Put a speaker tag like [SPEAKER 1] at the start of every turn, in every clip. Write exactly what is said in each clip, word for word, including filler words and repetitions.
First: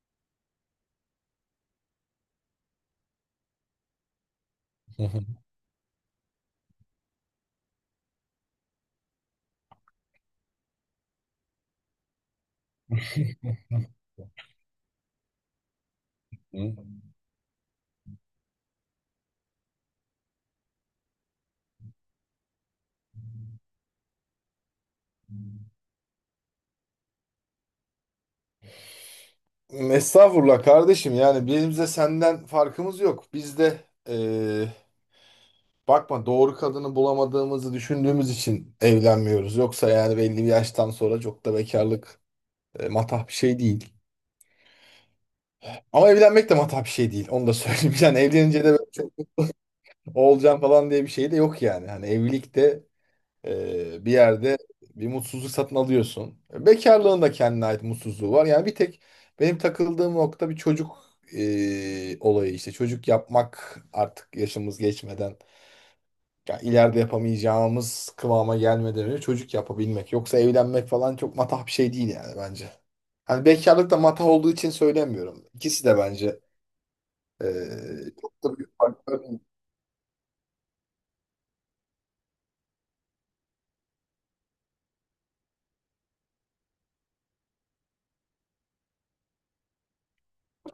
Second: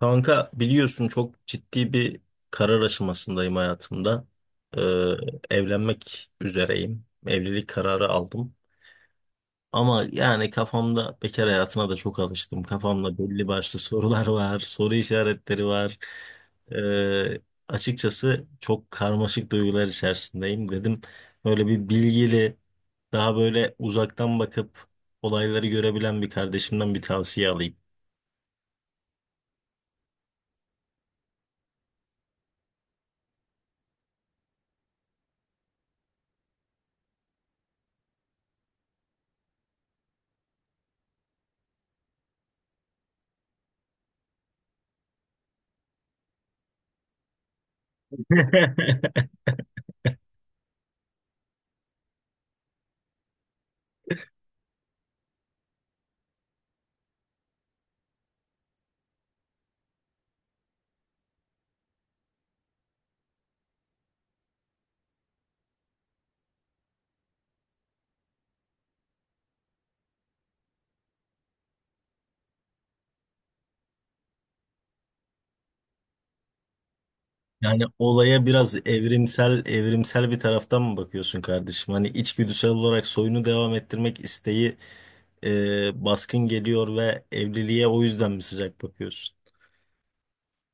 [SPEAKER 1] Kanka biliyorsun çok ciddi bir karar aşamasındayım hayatımda. Ee,
[SPEAKER 2] Hı hı.
[SPEAKER 1] Evlenmek üzereyim. Evlilik kararı aldım. Ama yani kafamda bekar hayatına da çok alıştım. Kafamda belli başlı sorular var, soru işaretleri var.
[SPEAKER 2] Hı.
[SPEAKER 1] Ee, Açıkçası çok karmaşık duygular içerisindeyim dedim. Böyle bir bilgili, daha böyle uzaktan bakıp olayları görebilen bir kardeşimden bir tavsiye alayım.
[SPEAKER 2] Estağfurullah kardeşim, yani bizim de senden farkımız yok. Biz de eee, bakma, doğru kadını bulamadığımızı düşündüğümüz için evlenmiyoruz. Yoksa yani belli bir yaştan sonra çok da bekarlık e, matah bir şey değil. Ama evlenmek de matah bir şey değil. Onu da söyleyeyim. Yani evlenince de böyle çok olacağım falan diye bir şey de yok yani. Hani evlilik de, Ee, bir yerde bir mutsuzluk satın alıyorsun. Bekarlığın da kendine ait mutsuzluğu var. Yani bir tek benim takıldığım nokta bir çocuk ee, olayı işte. Çocuk yapmak artık yaşımız geçmeden, ya ileride yapamayacağımız kıvama gelmeden önce çocuk yapabilmek. Yoksa evlenmek falan çok matah bir şey değil yani bence. Hani bekarlık da matah olduğu için söylemiyorum. İkisi de bence ee,
[SPEAKER 1] Yani
[SPEAKER 2] çok
[SPEAKER 1] olaya
[SPEAKER 2] da
[SPEAKER 1] biraz
[SPEAKER 2] büyük farklar değil.
[SPEAKER 1] evrimsel evrimsel bir taraftan mı bakıyorsun kardeşim? Hani içgüdüsel olarak soyunu devam ettirmek isteği e, baskın geliyor ve evliliğe o yüzden mi sıcak bakıyorsun?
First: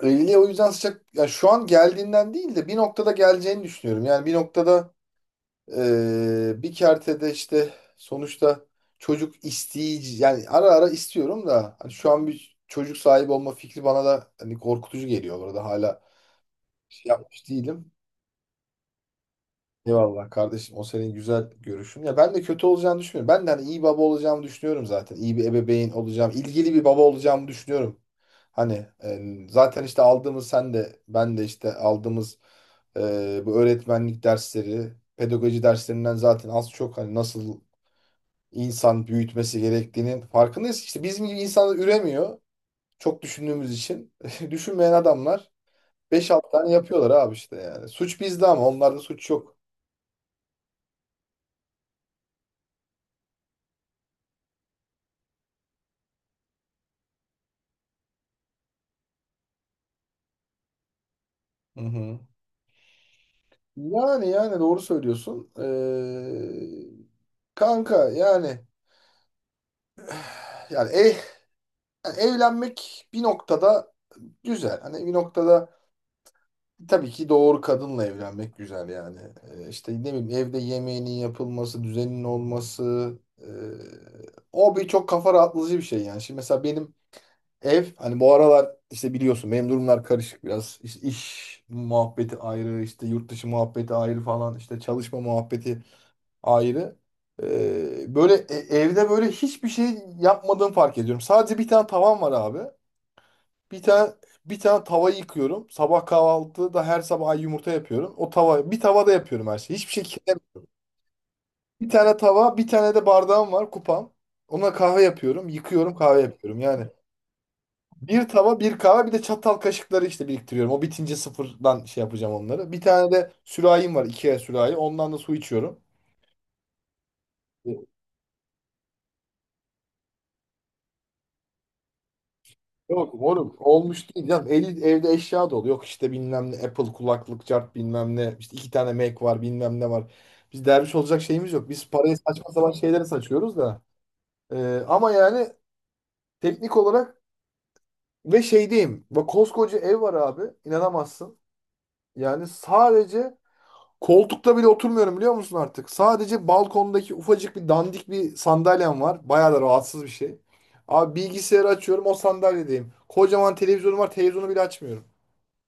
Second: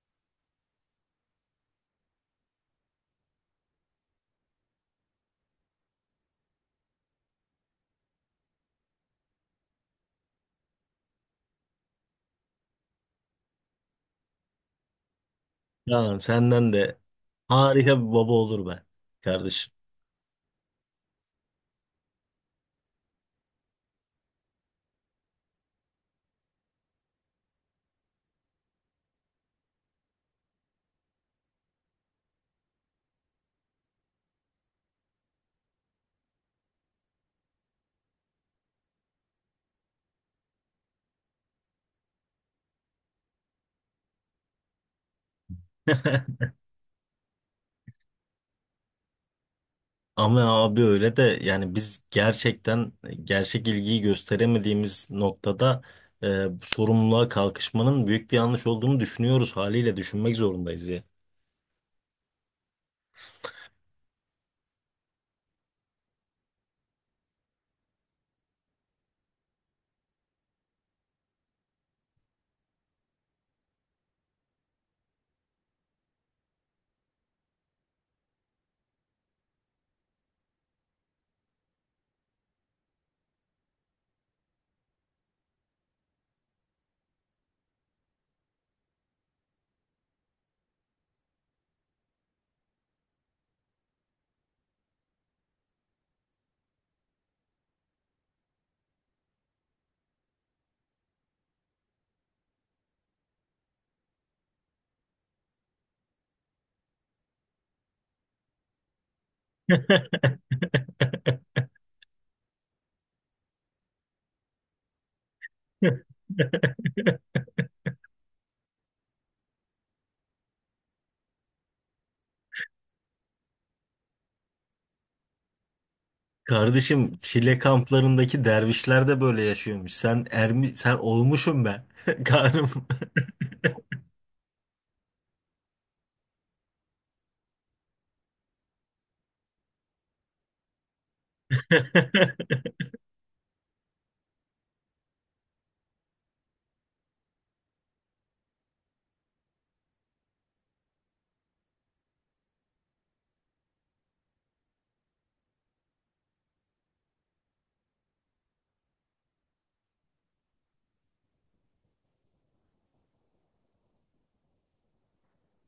[SPEAKER 2] Evliliğe o yüzden sıcak, ya şu an geldiğinden değil de bir noktada geleceğini düşünüyorum. Yani bir noktada, Ee, bir kertede işte sonuçta çocuk isteyici, yani ara ara istiyorum da hani şu an bir çocuk sahibi olma fikri bana da hani korkutucu geliyor, orada hala
[SPEAKER 1] Tamam, senden de
[SPEAKER 2] şey yapmış değilim.
[SPEAKER 1] harika bir baba olur be kardeşim.
[SPEAKER 2] Eyvallah kardeşim, o senin güzel görüşün. Ya ben de kötü olacağını düşünmüyorum. Ben de hani iyi baba olacağımı düşünüyorum zaten. İyi bir ebeveyn olacağım. İlgili bir baba olacağımı düşünüyorum. Hani e, zaten işte aldığımız, sen de ben de işte aldığımız e, bu öğretmenlik dersleri, pedagoji derslerinden zaten az çok hani nasıl insan büyütmesi gerektiğinin farkındayız. İşte bizim gibi insanlar üremiyor. Çok düşündüğümüz için. Düşünmeyen adamlar beş 6 tane yapıyorlar abi işte yani. Suç bizde, ama onlarda suç yok.
[SPEAKER 1] Ama abi öyle de, yani biz gerçekten gerçek ilgiyi gösteremediğimiz noktada e, bu sorumluluğa kalkışmanın büyük bir yanlış olduğunu düşünüyoruz, haliyle düşünmek zorundayız ya.
[SPEAKER 2] Hı hı. Yani yani doğru söylüyorsun. Ee, kanka, yani yani, ev, yani evlenmek bir noktada güzel. Hani bir noktada, tabii ki doğru kadınla evlenmek güzel yani. Ee, işte ne bileyim, evde yemeğinin yapılması, düzenin olması. e, O bir çok kafa rahatlatıcı bir şey yani. Şimdi mesela benim ev, hani bu aralar işte biliyorsun benim durumlar karışık biraz. İşte iş muhabbeti ayrı, işte yurt dışı muhabbeti ayrı falan, işte çalışma muhabbeti ayrı. Ee, böyle e- evde böyle hiçbir şey yapmadığımı fark ediyorum. Sadece bir tane tavan var abi. Bir tane bir tane tava yıkıyorum. Sabah kahvaltıda her sabah yumurta yapıyorum. O tava, bir tavada yapıyorum her şeyi. Hiçbir şey kirlem- Bir tane tava, bir tane de bardağım var, kupam. Ona kahve yapıyorum, yıkıyorum, kahve yapıyorum. Yani bir tava, bir kahve, bir de çatal kaşıkları işte biriktiriyorum. O bitince sıfırdan şey yapacağım onları. Bir tane de sürahim var, Ikea sürahi. Ondan da su içiyorum.
[SPEAKER 1] Kardeşim, Çile kamplarındaki dervişler de böyle yaşıyormuş. Sen ermi sen olmuşum ben. Karım.
[SPEAKER 2] Yok moruk, olmuş değil canım. elli evde eşya dolu. Yok işte, bilmem ne Apple kulaklık, cart bilmem ne. İşte iki tane Mac var, bilmem ne var. Biz derviş olacak şeyimiz yok. Biz parayı saçma sapan şeylere saçıyoruz da. Ee, ama yani teknik olarak ve şey diyeyim, bak koskoca ev var abi. İnanamazsın. Yani sadece koltukta bile oturmuyorum, biliyor musun artık? Sadece balkondaki ufacık bir dandik bir sandalyem var. Bayağı da rahatsız bir şey. Abi bilgisayarı açıyorum, o sandalyedeyim. Kocaman televizyonum var, televizyonu bile açmıyorum.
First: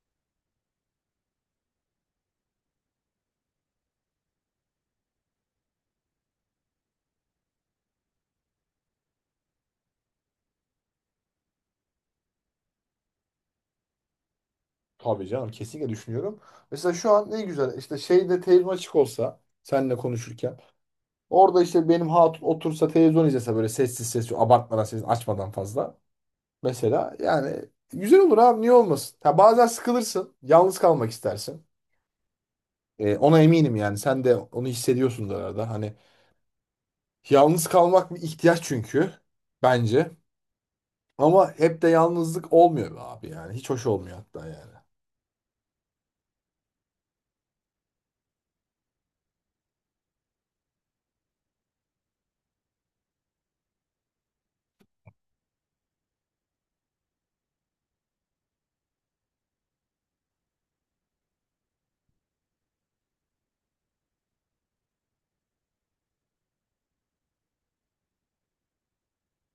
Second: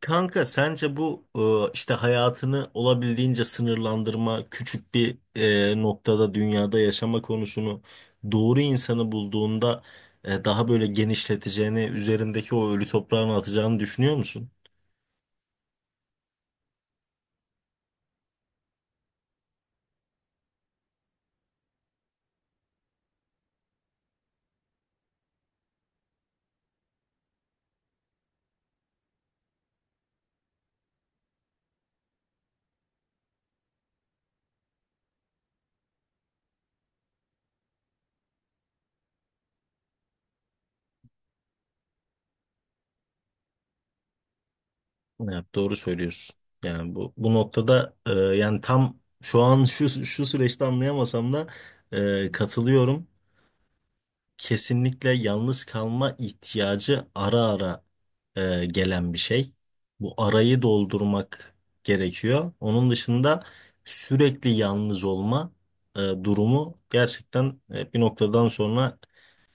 [SPEAKER 1] Kanka, sence bu e, işte hayatını olabildiğince sınırlandırma, küçük bir e, noktada dünyada yaşama konusunu doğru insanı bulduğunda e, daha böyle genişleteceğini, üzerindeki o ölü toprağını atacağını düşünüyor musun?
[SPEAKER 2] Tabii canım, kesinlikle düşünüyorum. Mesela şu an ne güzel, işte şeyde, televizyon açık olsa seninle konuşurken, orada işte benim hatun otursa, televizyon izlese böyle sessiz sessiz, abartmadan, sessiz, açmadan fazla. Mesela yani güzel olur abi, niye olmasın? Ha, bazen sıkılırsın, yalnız kalmak istersin. Ee, ona eminim yani, sen de onu hissediyorsundur arada. Hani yalnız kalmak bir ihtiyaç çünkü, bence. Ama hep de yalnızlık olmuyor be abi, yani hiç hoş olmuyor hatta yani.
[SPEAKER 1] Evet, doğru söylüyorsun. Yani bu bu noktada, e, yani tam şu an şu şu süreçte anlayamasam da e, katılıyorum. Kesinlikle yalnız kalma ihtiyacı ara ara e, gelen bir şey. Bu arayı doldurmak gerekiyor. Onun dışında sürekli yalnız olma e, durumu gerçekten e, bir noktadan sonra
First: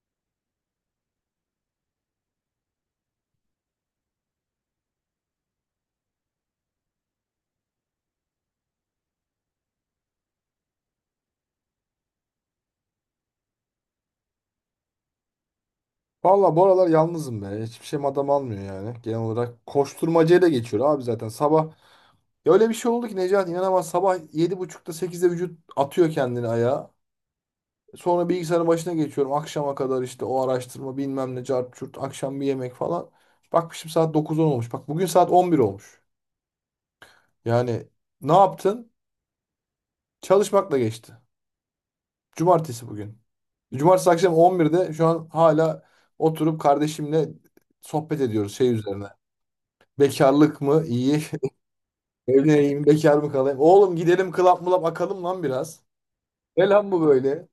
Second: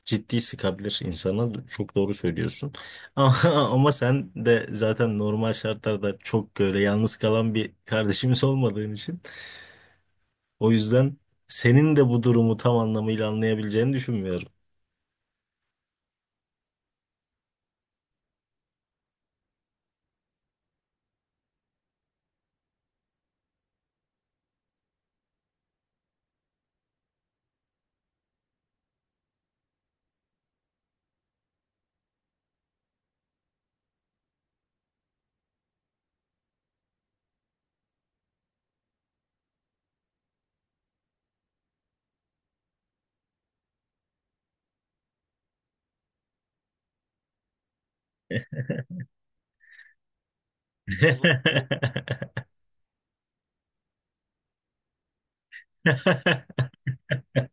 [SPEAKER 1] ciddi sıkabilir insana. Çok doğru söylüyorsun. Ama, ama sen de zaten normal şartlarda çok böyle yalnız kalan bir kardeşimiz olmadığın için, o yüzden senin de bu durumu tam anlamıyla anlayabileceğini düşünmüyorum.
[SPEAKER 2] Valla bu aralar yalnızım be. Hiçbir şeyim adam almıyor yani. Genel olarak koşturmacayla geçiyor abi zaten. Sabah, ya öyle bir şey oldu ki Necati inanamaz. Sabah yedi buçukta sekizde vücut atıyor kendini ayağa. Sonra bilgisayarın başına geçiyorum. Akşama kadar işte o araştırma, bilmem ne, cart curt. Akşam bir yemek falan. Bakmışım saat dokuz on olmuş. Bak bugün saat on bir olmuş. Yani ne yaptın? Çalışmakla geçti. Cumartesi bugün. Cumartesi akşam on birde şu an hala oturup kardeşimle sohbet ediyoruz şey üzerine. Bekarlık mı? İyi. Evleneyim, bekar mı kalayım? Oğlum gidelim club mulap akalım lan biraz. Ne lan bu böyle?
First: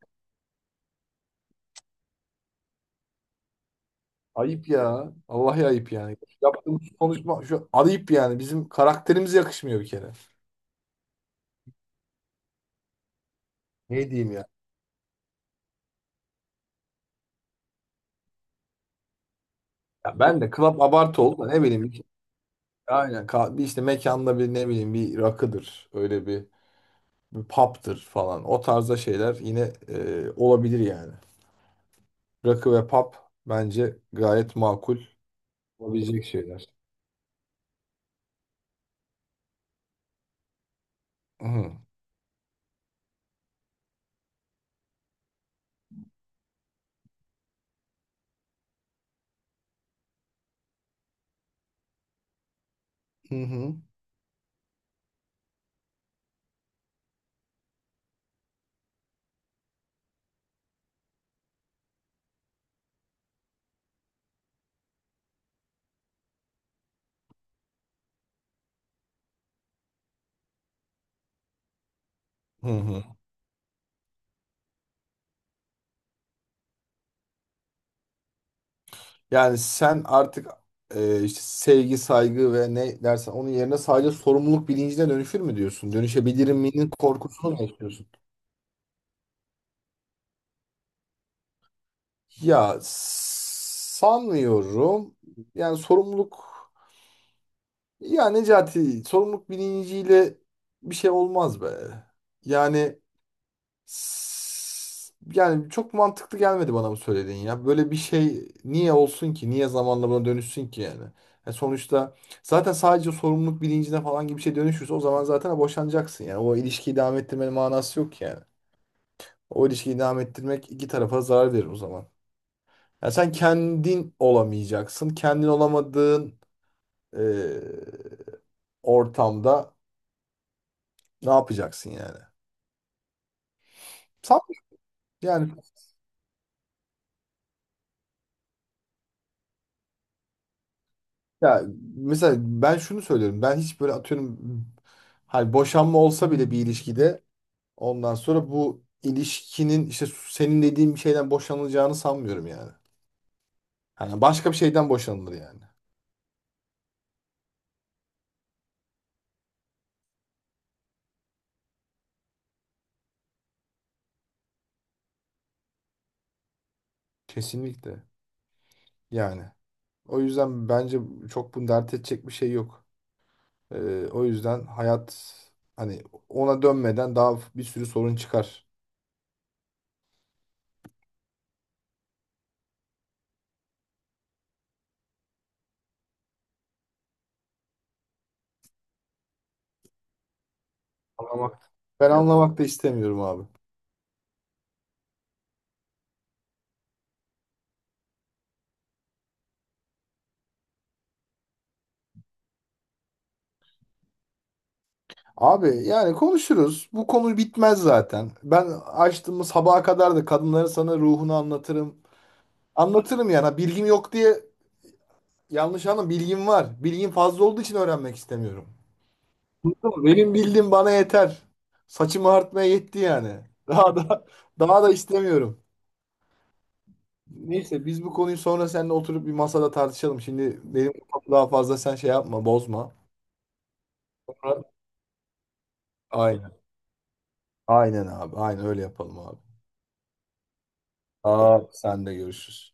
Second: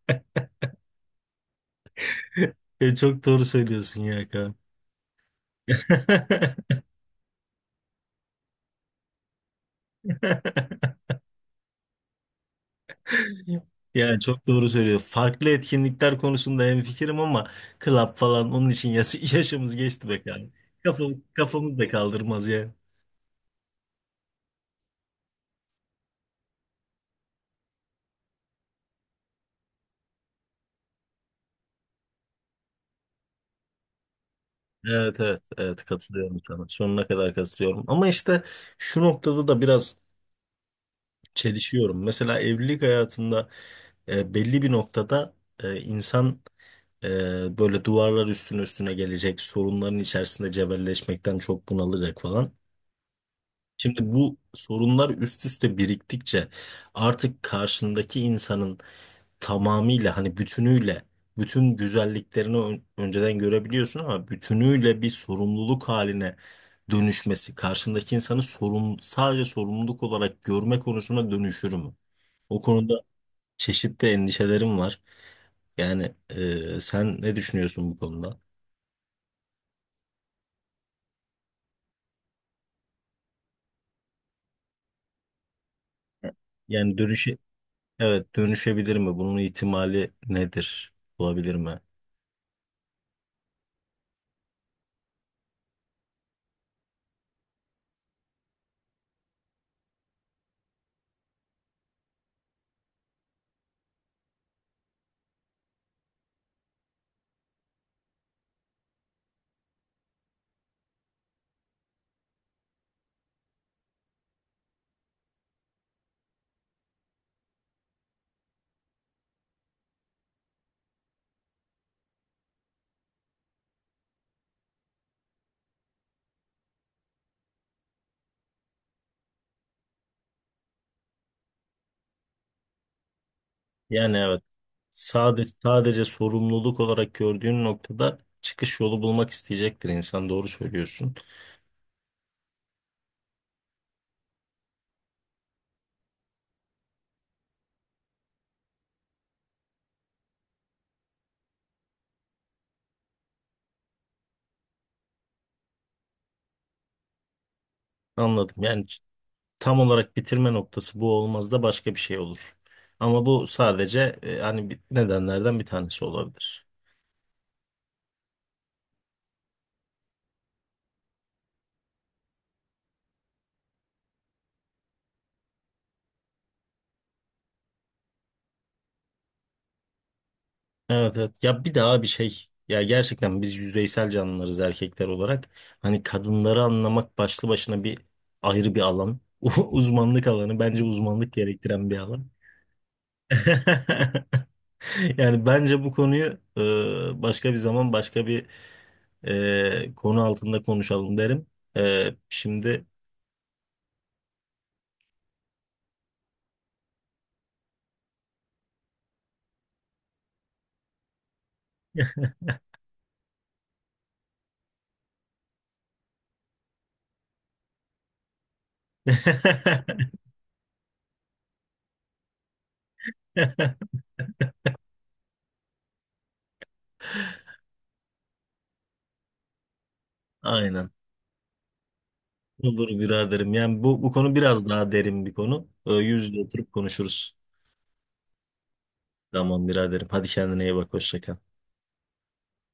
[SPEAKER 1] E, çok doğru söylüyorsun ya Kaan.
[SPEAKER 2] Ayıp ya. Vallahi ayıp yani. Yaptığımız konuşma şu, ayıp yani. Bizim karakterimize yakışmıyor bir kere. Ne
[SPEAKER 1] Yani
[SPEAKER 2] diyeyim
[SPEAKER 1] çok
[SPEAKER 2] ya?
[SPEAKER 1] doğru söylüyor. Farklı etkinlikler konusunda hemfikirim, ama club falan onun için yaş yaşımız geçti
[SPEAKER 2] Ya
[SPEAKER 1] be
[SPEAKER 2] ben
[SPEAKER 1] yani.
[SPEAKER 2] de club
[SPEAKER 1] Kafa,
[SPEAKER 2] abartı oldu da ne
[SPEAKER 1] kafamız
[SPEAKER 2] bileyim.
[SPEAKER 1] da
[SPEAKER 2] bir-
[SPEAKER 1] kaldırmaz ya.
[SPEAKER 2] Aynen. ka- Bir işte mekanda bir ne bileyim bir rakıdır. Öyle bir, bir pub'dır falan. O tarzda şeyler yine e, olabilir yani. Rakı ve pub bence gayet makul
[SPEAKER 1] Evet, evet, evet,
[SPEAKER 2] olabilecek
[SPEAKER 1] katılıyorum sana.
[SPEAKER 2] şeyler.
[SPEAKER 1] Sonuna kadar katılıyorum. Ama işte şu noktada da biraz
[SPEAKER 2] Hı hı.
[SPEAKER 1] çelişiyorum. Mesela evlilik hayatında, e, belli bir noktada, e, insan, e, böyle duvarlar üstüne üstüne gelecek, sorunların içerisinde cebelleşmekten çok bunalacak falan.
[SPEAKER 2] Hı hı.
[SPEAKER 1] Şimdi bu sorunlar üst üste biriktikçe artık karşındaki insanın tamamıyla, hani bütünüyle bütün güzelliklerini ön- önceden görebiliyorsun, ama bütünüyle bir sorumluluk haline dönüşmesi, karşındaki insanı sorumlu, sadece sorumluluk olarak görme konusuna dönüşür mü? O
[SPEAKER 2] Hı
[SPEAKER 1] konuda
[SPEAKER 2] hı.
[SPEAKER 1] çeşitli endişelerim var. Yani e, sen ne düşünüyorsun bu konuda?
[SPEAKER 2] Yani sen artık e, işte sevgi, saygı ve ne dersen onun yerine sadece sorumluluk bilincine dönüşür mü diyorsun? Dönüşebilir miyinin
[SPEAKER 1] Yani dönüşe
[SPEAKER 2] korkusunu mu yaşıyorsun?
[SPEAKER 1] evet, dönüşebilir mi? Bunun ihtimali nedir? Olabilir mi?
[SPEAKER 2] Ya sanmıyorum. Yani sorumluluk, ya Necati, sorumluluk bilinciyle bir şey olmaz be. Yani S- yani çok mantıklı gelmedi bana bu söylediğin ya. Böyle bir şey niye olsun ki? Niye zamanla buna dönüşsün ki yani? Ya sonuçta zaten sadece sorumluluk bilincine falan gibi bir şey dönüşürse o zaman zaten boşanacaksın. Yani o ilişkiyi devam ettirmenin manası yok ki yani. O ilişkiyi devam ettirmek iki tarafa zarar verir o zaman. Ya sen kendin olamayacaksın. Kendin olamadığın eee, ortamda ne yapacaksın yani?
[SPEAKER 1] Yani evet.
[SPEAKER 2] Sanmıyorum.
[SPEAKER 1] Sadece,
[SPEAKER 2] Yani,
[SPEAKER 1] sadece sorumluluk olarak gördüğün noktada çıkış yolu bulmak isteyecektir insan. Doğru söylüyorsun.
[SPEAKER 2] ya mesela ben şunu söylüyorum. Ben hiç böyle atıyorum, hani boşanma olsa bile bir ilişkide ondan sonra bu ilişkinin, işte senin dediğin bir şeyden boşanılacağını sanmıyorum yani. Hani başka bir şeyden boşanılır yani.
[SPEAKER 1] Anladım. Yani ç- tam olarak bitirme noktası bu olmaz da başka bir şey olur. Ama bu sadece, e, hani bir- nedenlerden bir tanesi olabilir.
[SPEAKER 2] Kesinlikle. Yani. O yüzden bence çok bunu dert edecek bir şey yok. Ee, o yüzden hayat, hani ona dönmeden daha bir sürü sorun çıkar.
[SPEAKER 1] Evet, evet. Ya bir daha bir şey. Ya gerçekten biz yüzeysel canlılarız erkekler olarak. Hani kadınları anlamak başlı başına bir ayrı bir alan. Uzmanlık alanı. Bence uzmanlık
[SPEAKER 2] Anlamak.
[SPEAKER 1] gerektiren bir
[SPEAKER 2] Ben, evet,
[SPEAKER 1] alan.
[SPEAKER 2] anlamak da istemiyorum abi.
[SPEAKER 1] Yani bence bu konuyu e, başka bir zaman başka bir e, konu altında konuşalım derim. E, Şimdi
[SPEAKER 2] Abi yani konuşuruz. Bu konu bitmez zaten. Ben, açtığımız sabaha kadar da kadınların sana ruhunu anlatırım. Anlatırım yani. Ha, bilgim yok diye yanlış anlama. Bilgim var. Bilgim fazla olduğu için öğrenmek istemiyorum. Anladın mı? Benim bildiğim bana yeter. Saçımı artmaya yetti yani. Daha da daha da istemiyorum. Neyse, biz bu konuyu sonra seninle oturup bir masada tartışalım. Şimdi
[SPEAKER 1] aynen
[SPEAKER 2] benim kafamı daha fazla sen şey yapma,
[SPEAKER 1] olur
[SPEAKER 2] bozma.
[SPEAKER 1] biraderim. Yani bu, bu konu
[SPEAKER 2] Sonra-
[SPEAKER 1] biraz daha derin bir konu. E, yüz yüze
[SPEAKER 2] Aynen.
[SPEAKER 1] oturup konuşuruz.
[SPEAKER 2] Aynen abi. Aynen öyle yapalım abi.
[SPEAKER 1] Tamam biraderim. Hadi kendine iyi bak. Hoşça kal.
[SPEAKER 2] Aa, sen de görüşürüz.